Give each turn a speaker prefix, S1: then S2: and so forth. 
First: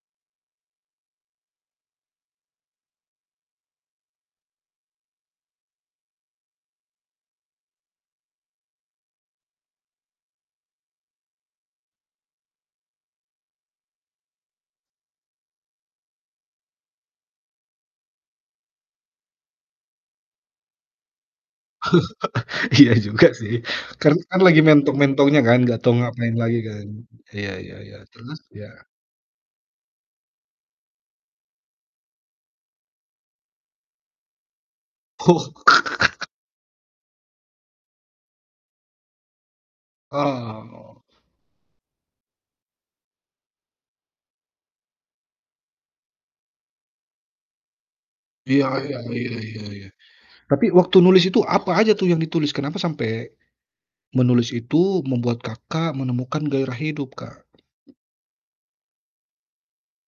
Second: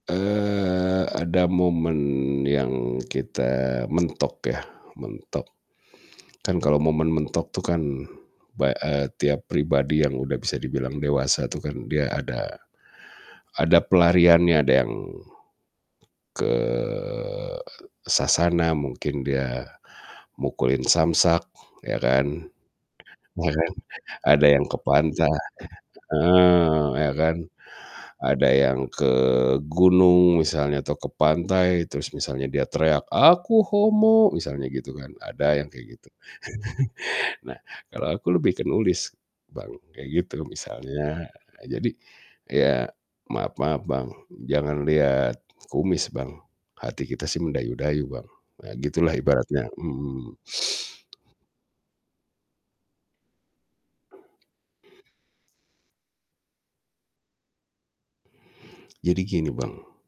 S1: Eee, ada momen yang kita mentok ya, mentok. Kan kalau momen mentok itu kan, ba eee, tiap pribadi yang udah bisa dibilang dewasa itu kan, dia ada ada pelariannya, ada yang ke, eee, sasana mungkin dia mukulin samsak, ya kan?
S2: Iya juga
S1: Bahkan,
S2: sih kan kan
S1: ada
S2: lagi
S1: yang ke pantai.
S2: mentok-mentoknya kan nggak tahu ngapain lagi kan.
S1: Heeh, ya kan?
S2: Iya ya terus
S1: Ada
S2: ya
S1: yang ke gunung misalnya atau ke pantai terus misalnya dia teriak "Aku homo," misalnya gitu kan,
S2: Oh.
S1: ada yang kayak gitu. Nah, kalau aku lebih ke nulis Bang, kayak gitu
S2: Oh.
S1: misalnya jadi ya maaf-maaf Bang jangan lihat kumis Bang, hati kita sih mendayu-dayu Bang,
S2: Iya
S1: ah
S2: iya
S1: gitulah
S2: iya iya
S1: ibaratnya,
S2: iya.
S1: mhm.
S2: Tapi waktu nulis itu apa aja tuh yang ditulis kenapa sampe, menulis itu membuat Kakak menemukan gairah hidup Kak?
S1: Jadi gini Bang.